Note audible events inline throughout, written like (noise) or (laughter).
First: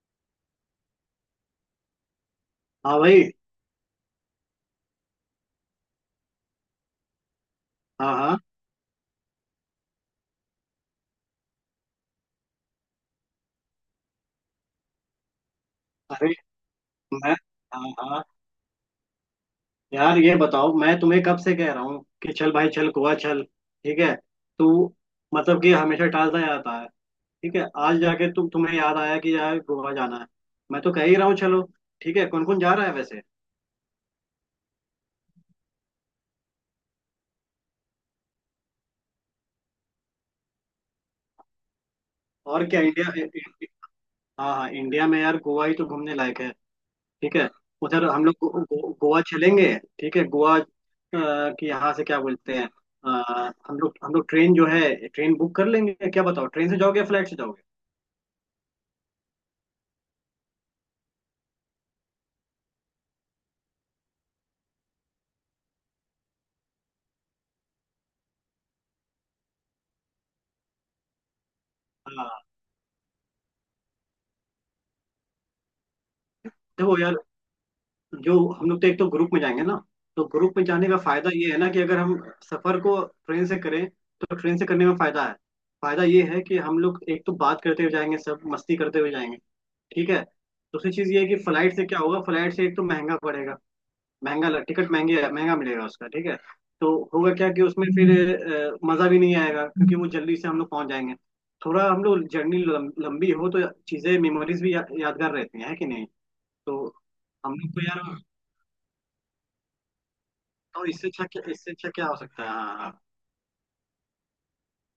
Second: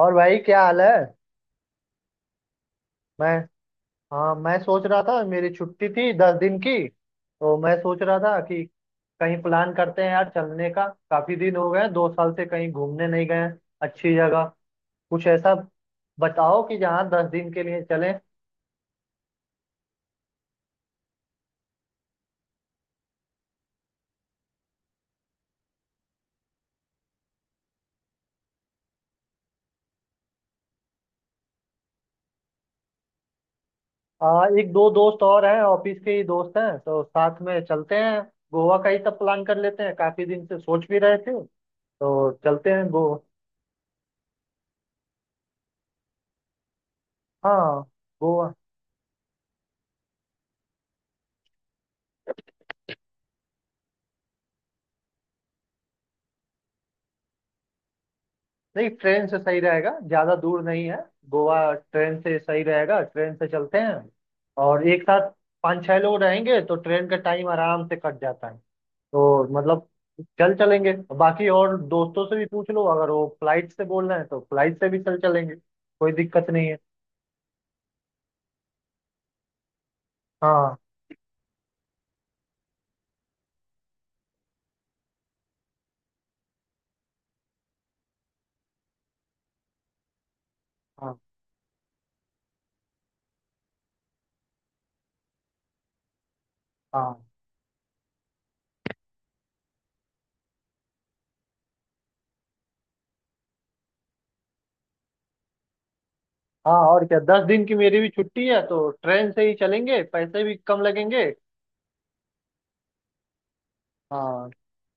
और भाई, क्या हाल है? हाँ भाई। मैं हाँ, मैं सोच रहा था, मेरी छुट्टी थी 10 दिन की, तो मैं सोच हाँ रहा था हाँ। कि कहीं प्लान करते हैं यार चलने का। काफी दिन हो गए, 2 साल से कहीं घूमने नहीं गए हैं। अच्छी जगह कुछ ऐसा अरे। बताओ कि जहाँ दस मैं। दिन के लिए हाँ चलें। हाँ। यार ये बताओ मैं तुम्हें कब से कह रहा हूँ कि चल भाई चल गोवा चल। ठीक है। तू मतलब कि हमेशा टालता जाता है। ठीक है, आज जाके तुम्हें याद आया कि यार गोवा जाना है। मैं तो कह ही रहा हूँ, चलो। ठीक है, कौन कौन जा रहा है वैसे? एक दो दोस्त और हैं, ऑफिस के ही दोस्त हैं, तो साथ में चलते हैं। गोवा का ही सब प्लान कर लेते हैं, काफी दिन से सोच भी रहे थे, तो और चलते क्या, हैं गो इंडिया? हाँ हाँ, इंडिया में यार गोवा ही तो घूमने लायक है। ठीक है। हाँ, उधर हम लोग गो, गोवा। गो, गोवा चलेंगे। ठीक है, गोवा कि यहाँ से क्या बोलते हैं। हम लोग ट्रेन जो है ट्रेन बुक कर लेंगे, क्या बताओ, ट्रेन से जाओगे या फ्लाइट से जाओगे? नहीं, ट्रेन से सही रहेगा, ज़्यादा दूर नहीं है। गोवा ट्रेन से सही रहेगा, ट्रेन से चलते हैं। और एक साथ पाँच छह लोग रहेंगे तो ट्रेन का टाइम आराम से कट जाता है। तो मतलब चल चलेंगे। बाकी और दोस्तों हाँ। से भी पूछ लो, अगर वो फ्लाइट से बोल रहे हैं तो फ्लाइट से भी चल चलेंगे, कोई दिक्कत नहीं है। देखो यार, जो हम लोग तो एक तो ग्रुप में जाएंगे ना। तो ग्रुप में हाँ, जाने का फायदा ये है ना कि अगर हम सफर को ट्रेन से करें तो ट्रेन से करने में फायदा है। फायदा ये है कि हम लोग एक तो बात करते हुए जाएंगे, सब मस्ती करते हुए जाएंगे। ठीक है। दूसरी चीज हाँ। ये है कि फ्लाइट से क्या होगा, फ्लाइट से एक तो महंगा पड़ेगा। महंगा लग टिकट महंगे, महंगा मिलेगा उसका, ठीक है। तो हाँ, होगा क्या कि उसमें फिर मजा भी नहीं आएगा, क्योंकि वो जल्दी से हम लोग पहुंच जाएंगे। थोड़ा हम लोग जर्नी लंबी हो तो चीजें, मेमोरीज भी यादगार रहती हैं, है कि नहीं? हाँ, तो और क्या। दस हम दिन लोग की को मेरी भी यार, छुट्टी है, तो ट्रेन से ही चलेंगे, पैसे भी कम तो इससे लगेंगे। अच्छा क्या, इससे अच्छा क्या हो सकता है? हाँ हाँ। हाँ। हाँ।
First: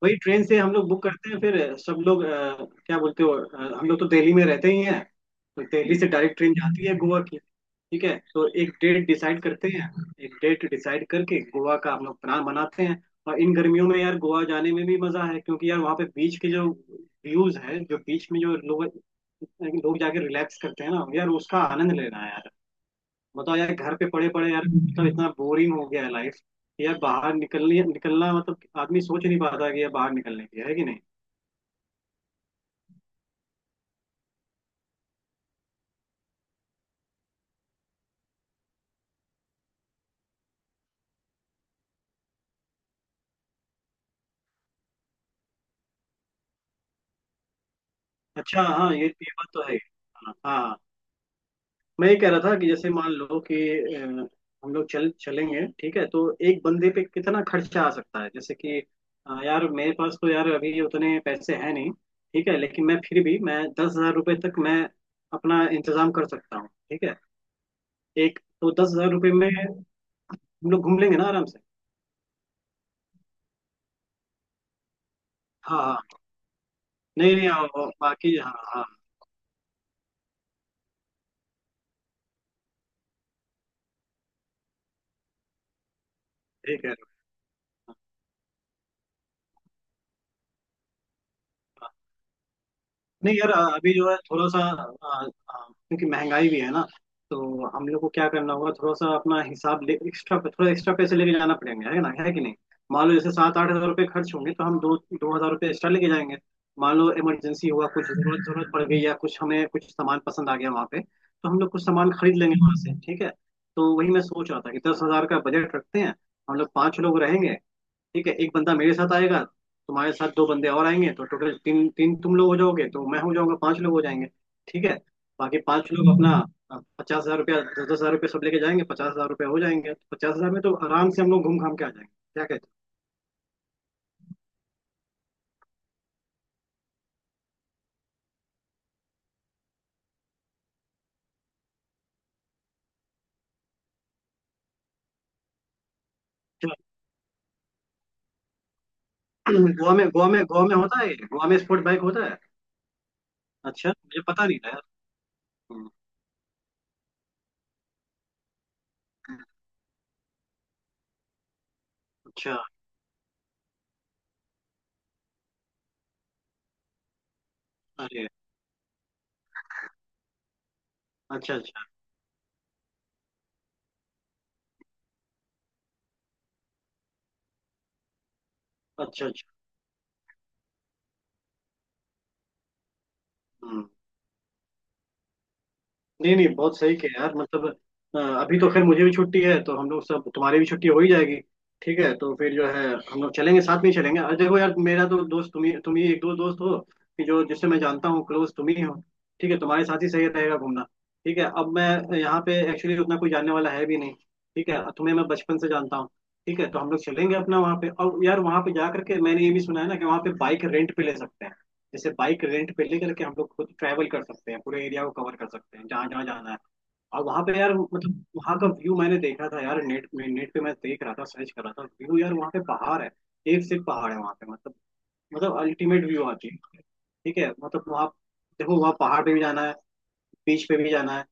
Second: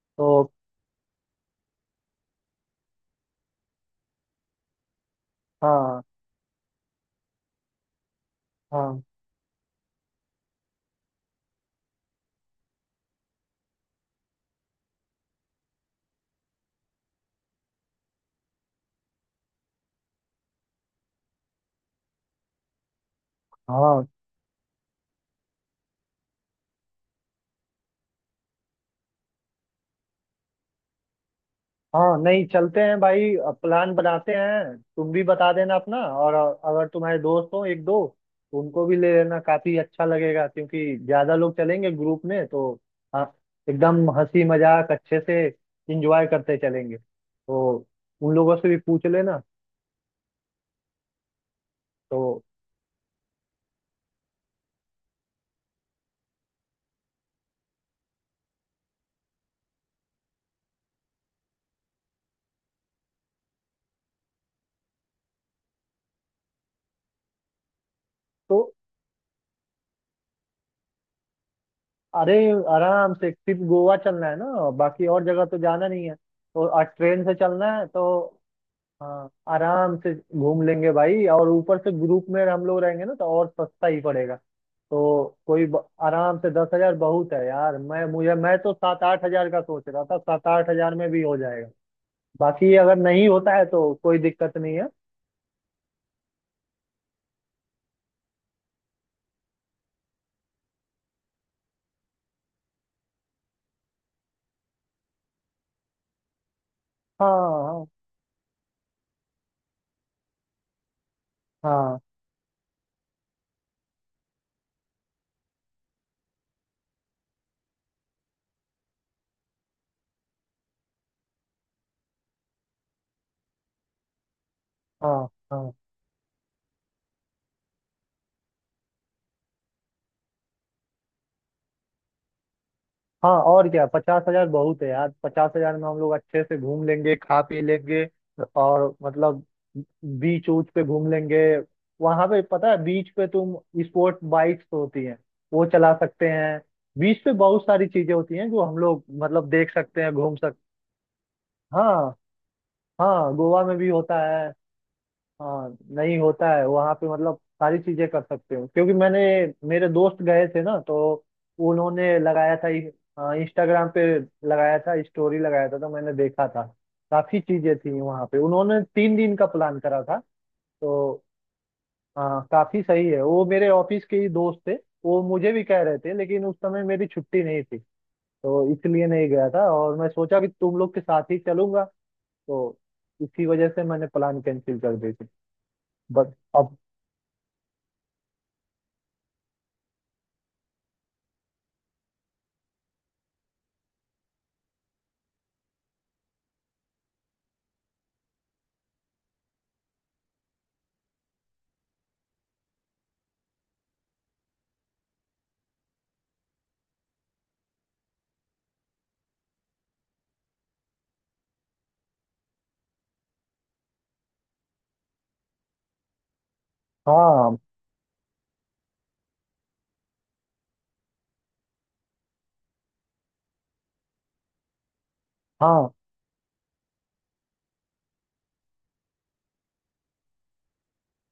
वही, ट्रेन तो से हम लोग बुक करते हैं, फिर सब लोग क्या बोलते हो, हम लोग तो दिल्ली में रहते ही हैं। तो दिल्ली हाँ, से डायरेक्ट ट्रेन जाती है गोवा की। ठीक है, तो एक हाँ। डेट डिसाइड करते हैं। एक डेट डिसाइड करके गोवा का हम लोग प्लान बनाते हैं। और इन गर्मियों में यार गोवा जाने में भी मजा है, क्योंकि यार वहाँ पे बीच के जो व्यूज है, जो बीच में जो लोग लोग जाके रिलैक्स करते हैं ना यार, उसका आनंद लेना है यार। बताओ यार, घर हाँ, पे पड़े पड़े यार, मतलब इतना बोरिंग हो गया है लाइफ यार। बाहर निकलनी निकलना, मतलब आदमी सोच नहीं पाता कि यार बाहर निकलने की है कि नहीं। हाँ नहीं, चलते हैं भाई। प्लान बनाते हैं, तुम भी बता देना अपना। और अगर तुम्हारे दोस्त हो एक दो तो उनको भी ले लेना, काफी अच्छा लगेगा क्योंकि ज्यादा लोग चलेंगे ग्रुप में तो। हाँ, एकदम हंसी मजाक अच्छे से इंजॉय करते चलेंगे, तो उन लोगों अच्छा, से भी हाँ, पूछ ये लेना। बात तो है, हाँ हाँ। मैं ये कह रहा तो था कि जैसे मान लो कि अ, हम लोग चल चलेंगे, ठीक है, तो एक बंदे पे कितना खर्चा आ सकता है, जैसे कि यार मेरे पास तो यार अभी उतने पैसे हैं नहीं। ठीक है, लेकिन मैं, फिर भी मैं 10,000 रुपये तक मैं अपना इंतजाम कर सकता हूँ। ठीक है। एक तो तो 10,000 रुपये में हम लोग घूम लेंगे ना आराम से। अरे, आराम से। सिर्फ गोवा चलना है ना, बाकी और जगह तो हाँ जाना नहीं है। हाँ। तो आज ट्रेन से नहीं नहीं, हाँ, चलना है, हाँ, तो बाकी हाँ हाँ। हाँ आराम से घूम लेंगे भाई। और ऊपर से ग्रुप में हम लोग रहेंगे ना तो और सस्ता ही पड़ेगा। तो कोई आराम से दस ठीक है। हजार बहुत है यार। मैं तो 7-8 हजार का सोच रहा था, 7-8 हजार में भी हो जाएगा। बाकी अगर नहीं नहीं यार, होता है तो अभी जो है कोई थोड़ा दिक्कत सा नहीं है। आ, आ, क्योंकि महंगाई भी है ना। तो हम लोग को क्या करना होगा, थोड़ा सा अपना हिसाब ले, एक्स्ट्रा, थोड़ा एक्स्ट्रा पैसे लेके जाना पड़ेंगे, है ना, है कि नहीं? मान लो जैसे सात आठ हजार रुपये खर्च होंगे तो हम दो दो हजार रुपये एक्स्ट्रा लेके जाएंगे। मान लो हाँ, इमरजेंसी हाँ। हुआ, कुछ जरूरत जरूरत पड़ गई, या कुछ हमें, कुछ सामान पसंद आ गया वहाँ पे, तो हम लोग कुछ हाँ, सामान खरीद लेंगे वहाँ से, ठीक है। तो वही मैं सोच रहा था कि 10,000 का बजट रखते हैं। हम लोग पाँच लोग रहेंगे। ठीक है, एक बंदा मेरे साथ आएगा, तुम्हारे साथ दो बंदे और आएंगे, तो टोटल तीन तीन तुम लोग हो जाओगे, तो मैं हो जाऊंगा, पांच लोग हो जाएंगे। ठीक है। हाँ। बाकी हाँ, पांच लोग अपना 50,000 रुपया, दस दस हजार रुपया सब लेके जाएंगे, 50,000 रुपया हो जाएंगे, तो 50,000 में तो आराम से हम लोग घूम घाम के आ जाएंगे, क्या कहते हो? हाँ, और क्या। 50,000 बहुत है यार, 50,000 में हम लोग अच्छे से घूम लेंगे, खा पी लेंगे। और मतलब बीच ऊच पे घूम लेंगे। वहां पे पता है बीच पे तुम स्पोर्ट बाइक्स तो होती हैं, वो चला सकते हैं। बीच पे बहुत सारी चीजें होती हैं जो हम लोग मतलब चलो, देख (clears throat) गोवा सकते में हैं, गोवा घूम में गोवा सकते। में होता है ये? गोवा में स्पोर्ट बाइक हाँ, होता है? हाँ, गोवा में भी अच्छा, होता मुझे पता है। नहीं था यार। हाँ हम्म। नहीं, होता है वहाँ पे मतलब सारी चीजें कर सकते हो क्योंकि मैंने, मेरे दोस्त गए थे ना तो उन्होंने अच्छा। लगाया था इंस्टाग्राम पे, लगाया था स्टोरी लगाया था, तो मैंने देखा था। काफी चीजें थी वहाँ अरे। पे, उन्होंने 3 दिन का प्लान करा था। तो अच्छा अच्छा। हाँ, काफी सही है। वो मेरे ऑफिस के ही दोस्त थे। वो मुझे भी कह रहे थे लेकिन उस समय मेरी छुट्टी नहीं थी, तो इसलिए अच्छा नहीं अच्छा। गया था और मैं सोचा कि तुम लोग के साथ ही चलूंगा, तो इसी वजह से हम्म। मैंने प्लान कैंसिल कर दी थी। बट नहीं नहीं, अब बहुत सही किया यार, मतलब अभी तो खैर मुझे भी छुट्टी है, तो हम लोग सब, तुम्हारी भी छुट्टी हो ही जाएगी। ठीक है, तो फिर जो है हम लोग चलेंगे, साथ में ही चलेंगे। और देखो यार, मेरा तो दोस्त तुम ही एक दो दोस्त हो, कि जो, जिससे मैं जानता हूँ क्लोज, तुम ही हो। ठीक है, तुम्हारे साथ ही सही रहेगा घूमना। ठीक है, अब मैं यहाँ पे एक्चुअली उतना कोई जानने वाला है भी नहीं। ठीक है, तुम्हें मैं बचपन से जानता हूँ। ठीक है, तो हम लोग चलेंगे अपना वहाँ पे, और यार वहाँ पे जा करके मैंने ये भी सुना है ना कि वहाँ पे बाइक रेंट पे ले सकते हैं। जैसे बाइक रेंट पे लेकर के हम लोग खुद ट्रैवल कर सकते हैं, पूरे एरिया को कवर कर सकते हैं, जहाँ जहाँ जाना है। और वहाँ हाँ। पे यार, मतलब वहाँ का व्यू मैंने देखा था यार, नेट पे मैं देख रहा था, सर्च कर रहा था व्यू, यार वहाँ पे पहाड़ है। एक से एक पहाड़ है वहाँ पे, मतलब, मतलब हाँ, अल्टीमेट व्यू आती है। ठीक है, मतलब वहाँ, देखो वहाँ पहाड़ पे भी जाना है, बीच पे भी जाना है।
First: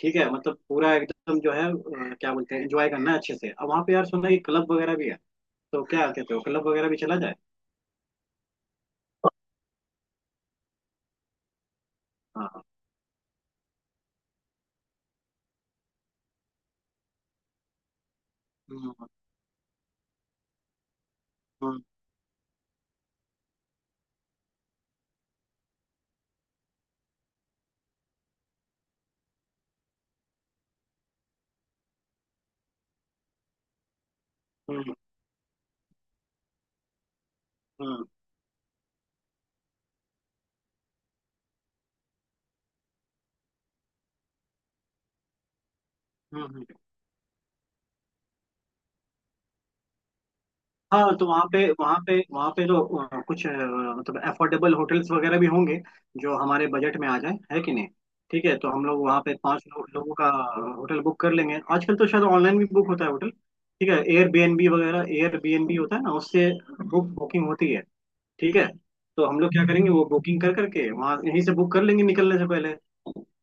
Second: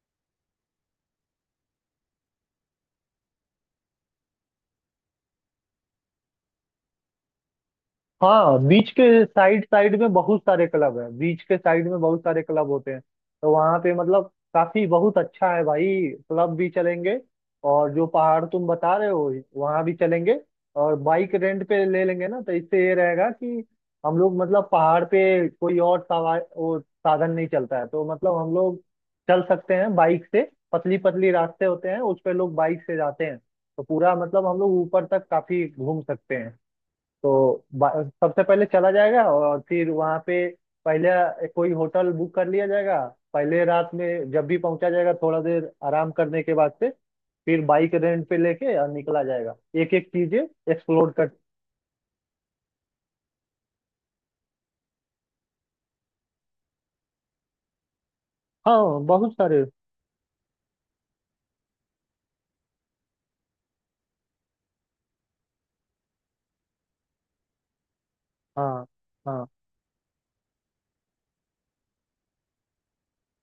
ठीक है, मतलब पूरा एकदम जो है क्या बोलते हैं, एंजॉय करना है अच्छे से। अब वहाँ पे यार सुना है क्लब वगैरह भी है। तो क्या कहते हो, क्लब वगैरह भी चला जाए। हाँ, बीच के साइड साइड में बहुत सारे क्लब है, बीच के साइड में बहुत सारे हाँ हाँ। क्लब होते हैं, तो वहाँ पे मतलब काफी बहुत अच्छा है भाई। क्लब भी चलेंगे और जो पहाड़ तुम बता हम्म। रहे हो वहाँ भी चलेंगे। और बाइक रेंट हम्म। पे ले लेंगे ना, तो इससे ये रहेगा कि हम लोग मतलब पहाड़ पे कोई और सवार वो साधन नहीं चलता है, तो मतलब हम लोग चल सकते हैं बाइक से। पतली पतली रास्ते होते हैं, उस पे लोग बाइक से जाते हैं, तो पूरा मतलब हम लोग हम्म। ऊपर तक काफी घूम सकते हैं। तो बा- हम्म। सबसे पहले चला जाएगा और फिर वहाँ पे पहले कोई होटल बुक कर लिया जाएगा। पहले रात में जब भी पहुंचा जाएगा, थोड़ा देर आराम करने के हम्म। बाद से फिर बाइक रेंट पे लेके और निकला जाएगा, एक एक चीजें एक्सप्लोर हाँ, तो कर। वहाँ पे वहाँ पे तो कुछ, मतलब अफोर्डेबल होटल्स वगैरह भी होंगे जो हमारे बजट में आ जाए, है कि नहीं? ठीक है, तो हम हाँ, लोग वहाँ बहुत पे सारे। लोगों का होटल बुक कर लेंगे। आजकल तो शायद ऑनलाइन भी बुक होता है होटल। ठीक है, एयरबीएनबी वगैरह, एयरबीएनबी होता है ना, उससे बुकिंग होती है। ठीक है। हाँ, तो हम हाँ। लोग क्या करेंगे, वो बुकिंग कर करके, वहाँ, यहीं से बुक कर लेंगे निकलने से पहले।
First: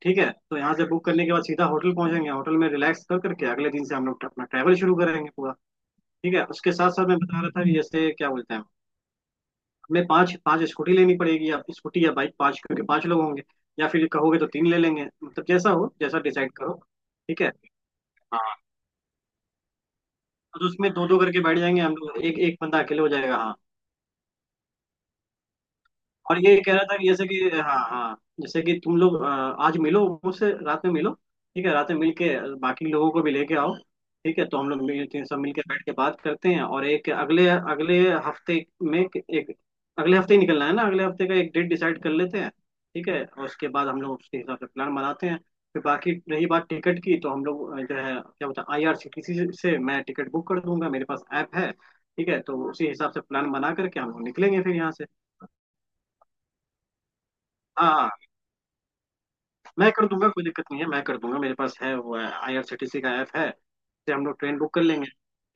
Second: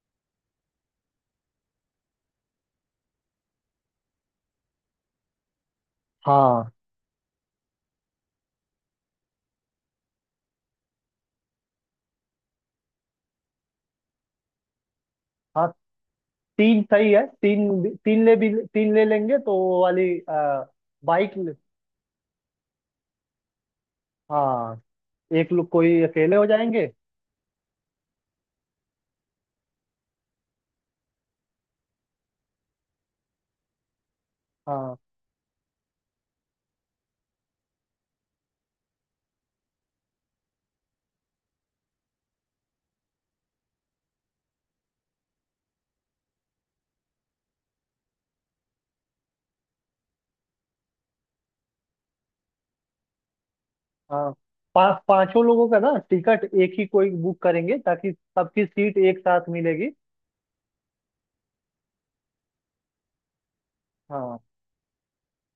ठीक है, तो यहाँ से बुक करने के बाद सीधा होटल पहुंचेंगे, होटल में रिलैक्स कर करके अगले दिन से हम लोग अपना ट्रैवल शुरू करेंगे पूरा। ठीक है, हाँ, उसके साथ साथ मैं बता रहा था कि जैसे क्या बोलते हैं, हमें पांच पांच स्कूटी लेनी पड़ेगी, या स्कूटी या बाइक पांच, क्योंकि पांच लोग होंगे। या फिर कहोगे तो तीन ले लेंगे, मतलब हाँ, जैसा हो जैसा डिसाइड करो। तीन सही है। ठीक है। तीन भी हाँ। तीन ले लेंगे तो वो वाली और उसमें दो दो बाइक। करके बैठ जाएंगे हम लोग, एक एक बंदा अकेले हो जाएगा, हाँ। हाँ, एक लोग कोई अकेले और हो ये कह रहा जाएंगे। था कि जैसे कि, हाँ हाँ, जैसे कि तुम लोग आज मिलो मुझसे, रात में मिलो। ठीक है, रात में मिल के बाकी लोगों को भी लेके आओ। ठीक है, तो हम लोग हाँ, मिलते हैं, सब मिल के बैठ के बात करते हैं, और एक अगले अगले हफ्ते में एक एक- अगले हफ्ते ही निकलना है ना, अगले हफ्ते का एक डेट डिसाइड कर लेते हैं। ठीक है, और उसके बाद हम लोग उसके हिसाब से प्लान बनाते हैं। फिर बाकी रही बात टिकट की, तो हम लोग जो है, क्या बोलते हैं, आईआरसीटीसी से मैं टिकट बुक कर दूंगा, मेरे पास ऐप है। ठीक है, तो उसी हिसाब से प्लान बना करके हम लोग हाँ, निकलेंगे फिर यहाँ से। पांचों लोगों का ना टिकट एक ही कोई बुक करेंगे, हाँ हाँ, ताकि सबकी सीट एक साथ मिलेगी। मैं कर दूंगा, कोई दिक्कत नहीं है, मैं कर दूंगा, मेरे पास है वो आईआरसीटीसी का ऐप है, से हम हाँ, लोग ट्रेन बुक कर लेंगे।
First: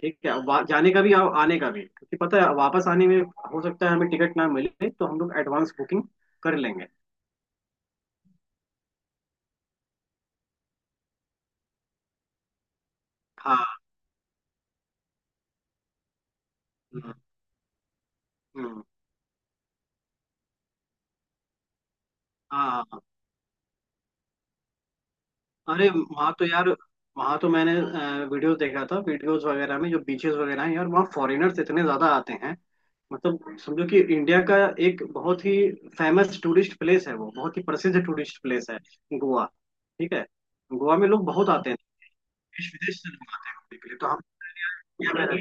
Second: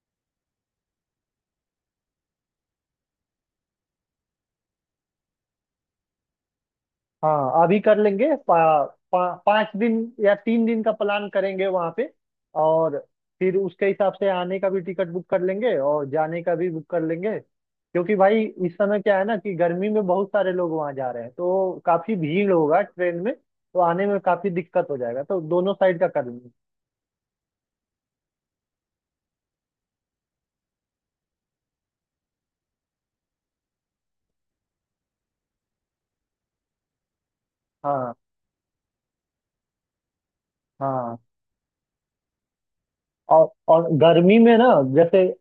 ठीक है, जाने का भी और आने का भी, क्योंकि पता है वापस आने में हो सकता है हमें टिकट ना मिले, तो हम लोग एडवांस बुकिंग कर लेंगे। हाँ, अभी कर लेंगे। पा, पा, पाँच दिन या 3 दिन का प्लान करेंगे वहाँ पे, और फिर हाँ। उसके हिसाब से आने का भी टिकट बुक कर लेंगे और जाने का भी बुक कर हम्म। लेंगे क्योंकि भाई इस हम्म। समय क्या है ना कि गर्मी में बहुत सारे लोग वहाँ जा रहे हैं, तो काफी भीड़ होगा हाँ हाँ। ट्रेन में। तो आने में काफी दिक्कत हो जाएगा तो दोनों अरे, साइड का कर वहाँ तो लेंगे। यार, वहाँ तो मैंने वीडियोस देखा था, वीडियोस वगैरह में जो बीचेस वगैरह हैं यार, वहाँ फॉरेनर्स इतने ज्यादा आते हैं। मतलब समझो कि इंडिया का एक बहुत ही फेमस टूरिस्ट प्लेस है, वो बहुत ही प्रसिद्ध हाँ, टूरिस्ट प्लेस है गोवा। ठीक है। गोवा में हाँ। लोग बहुत आते हैं, देश विदेश से लोग आते और हैं घूमने और के लिए, तो हम गर्मी में ना, यहाँ जैसे पे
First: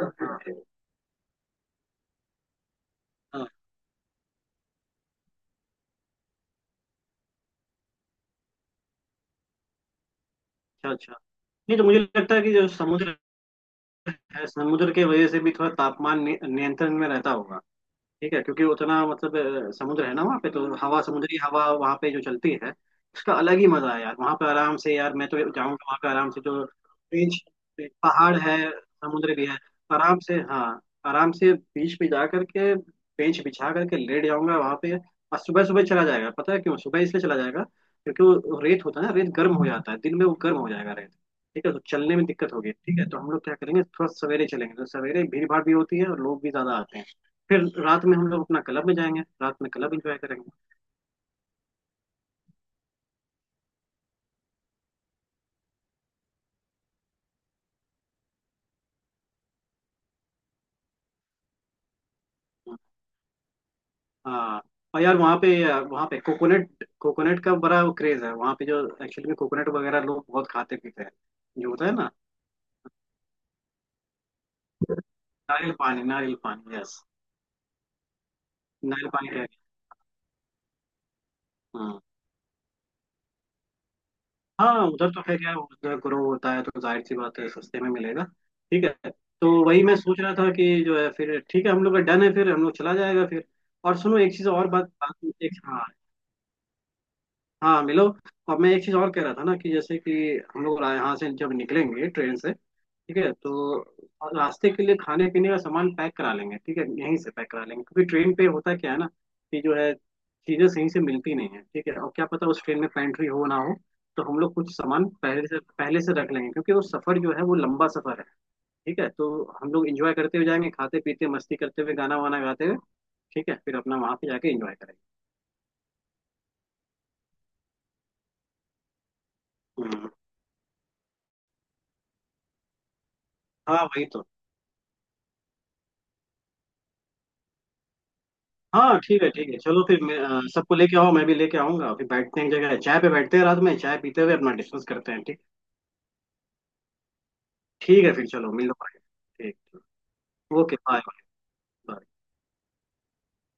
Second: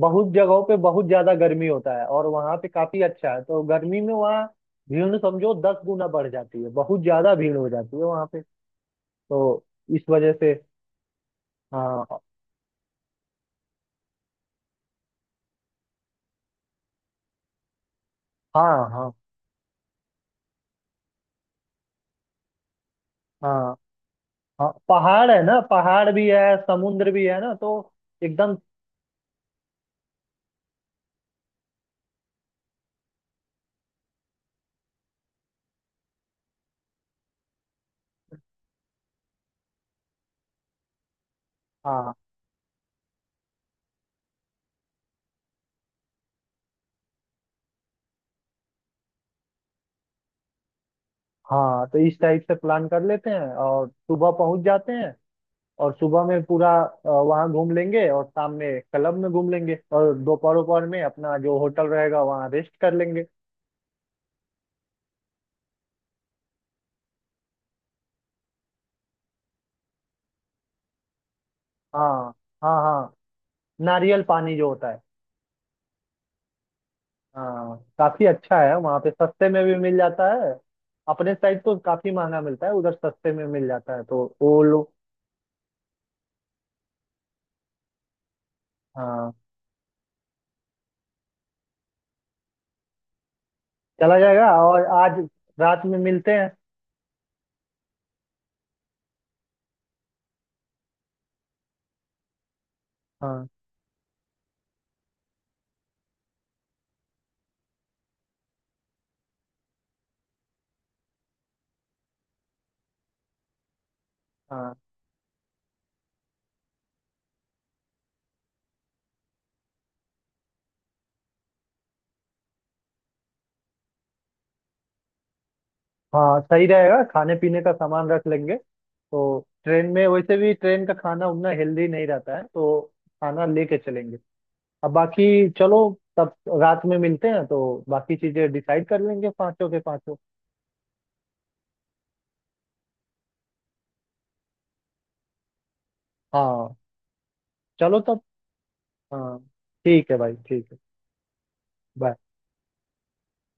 बहुत रहते हैं। जगहों पे बहुत ज्यादा गर्मी होता है और वहां पे काफी अच्छा है, हाँ, तो गर्मी में वहाँ भीड़ समझो 10 गुना बढ़ जाती है, बहुत ज्यादा भीड़ हो जाती है वहां पे। तो इस वजह से अच्छा अच्छा। नहीं, तो मुझे हाँ। लगता है कि जो समुद्र है, समुद्र के वजह से भी थोड़ा तापमान नियंत्रण में रहता होगा। ठीक है, क्योंकि हाँ, उतना हाँ। मतलब समुद्र है ना वहाँ पे, तो हवा, समुद्री हवा वहाँ पे जो चलती है, उसका अलग ही हाँ, मजा है यार। वहाँ पे हाँ आराम से, यार मैं पहाड़ तो है ना, जाऊँगा वहाँ पे पहाड़ भी आराम से, है, जो समुद्र भी है बीच, ना, तो पहाड़ एकदम। है, समुद्र भी है, तो आराम से, हाँ, आराम से बीच पे जा करके बेंच बिछा करके लेट जाऊंगा वहाँ पे, और सुबह सुबह चला जाएगा, पता है क्यों सुबह इसलिए चला जाएगा, क्योंकि वो रेत होता है ना, रेत गर्म हो जाता है दिन में, वो गर्म हो जाएगा रेत। ठीक है, तो हाँ, चलने में दिक्कत होगी। ठीक है, तो हम लोग क्या करेंगे, थोड़ा सवेरे चलेंगे, तो सवेरे भीड़ भाड़ भी होती है और लोग भी ज्यादा आते हैं। फिर रात में हम लोग अपना क्लब में जाएंगे, रात में क्लब एंजॉय करेंगे। हाँ, तो इस टाइप से प्लान कर लेते हैं और सुबह पहुंच जाते हैं, और सुबह में पूरा वहाँ घूम लेंगे, और शाम में क्लब में घूम लेंगे, और दोपहर दोपहर में अपना जो होटल रहेगा वहाँ रेस्ट कर लेंगे। हाँ, और यार वहाँ पे, कोकोनट, कोकोनट का बड़ा वो क्रेज है वहाँ पे, जो एक्चुअली में कोकोनट वगैरह लोग बहुत खाते पीते हैं, जो होता है ना। हाँ, हाँ। हाँ, नारियल पानी जो होता है। नारियल पानी, नारियल पानी, यस। हाँ, काफी अच्छा है वहाँ नारियल पे पानी है। सस्ते में भी मिल जाता है। अपने साइड तो हाँ काफी महंगा मिलता है, उधर सस्ते में मिल जाता है तो वो हाँ, लोग। उधर तो खैर यार, उधर ग्रो होता है तो जाहिर सी बात है सस्ते में मिलेगा। ठीक है। हाँ, तो वही मैं सोच रहा था कि जो है, फिर ठीक है हम लोग का डन है, फिर हम लोग चला जाएगा फिर। और चला सुनो, एक जाएगा। चीज और, और बात आज बात एक, रात हाँ। में मिलते हैं। हाँ, मिलो। और मैं एक चीज और कह रहा था ना, कि जैसे कि हम लोग यहाँ से जब निकलेंगे ट्रेन से, ठीक है, हाँ, तो रास्ते के लिए खाने पीने का सामान पैक करा लेंगे। ठीक है, यहीं से पैक करा लेंगे, क्योंकि ट्रेन पे होता क्या है ना कि जो है, चीजें सही से मिलती नहीं है। ठीक है, और क्या पता उस ट्रेन में पेंट्री हो ना हो, तो हम लोग कुछ हाँ। सामान पहले से रख लेंगे, क्योंकि वो सफर जो है वो लंबा सफर है। ठीक है, तो हम लोग इंजॉय करते हुए जाएंगे, खाते पीते मस्ती करते हुए, गाना वाना गाते हुए। ठीक है, फिर अपना वहां पे जाके इंजॉय करेंगे। हाँ, सही रहेगा, खाने पीने का सामान रख लेंगे तो, ट्रेन में हम्म, वैसे भी ट्रेन का खाना उतना हेल्दी नहीं रहता है, तो खाना लेके हाँ वही चलेंगे। तो। अब बाकी चलो, तब रात में मिलते हैं तो बाकी चीजें डिसाइड हाँ, कर ठीक है, लेंगे ठीक है, पांचों के चलो फिर पांचों। मैं सबको लेके आओ, मैं भी लेके आऊंगा, फिर बैठते हैं एक जगह चाय पे, बैठते हैं रात में चाय पीते हुए अपना डिस्कस करते हैं, ठीक। हाँ, चलो ठीक है, तब। फिर चलो मिलो, बाय। हाँ, ठीक। ठीक है भाई, ठीक ओके, है। बाय। बाय। बाय।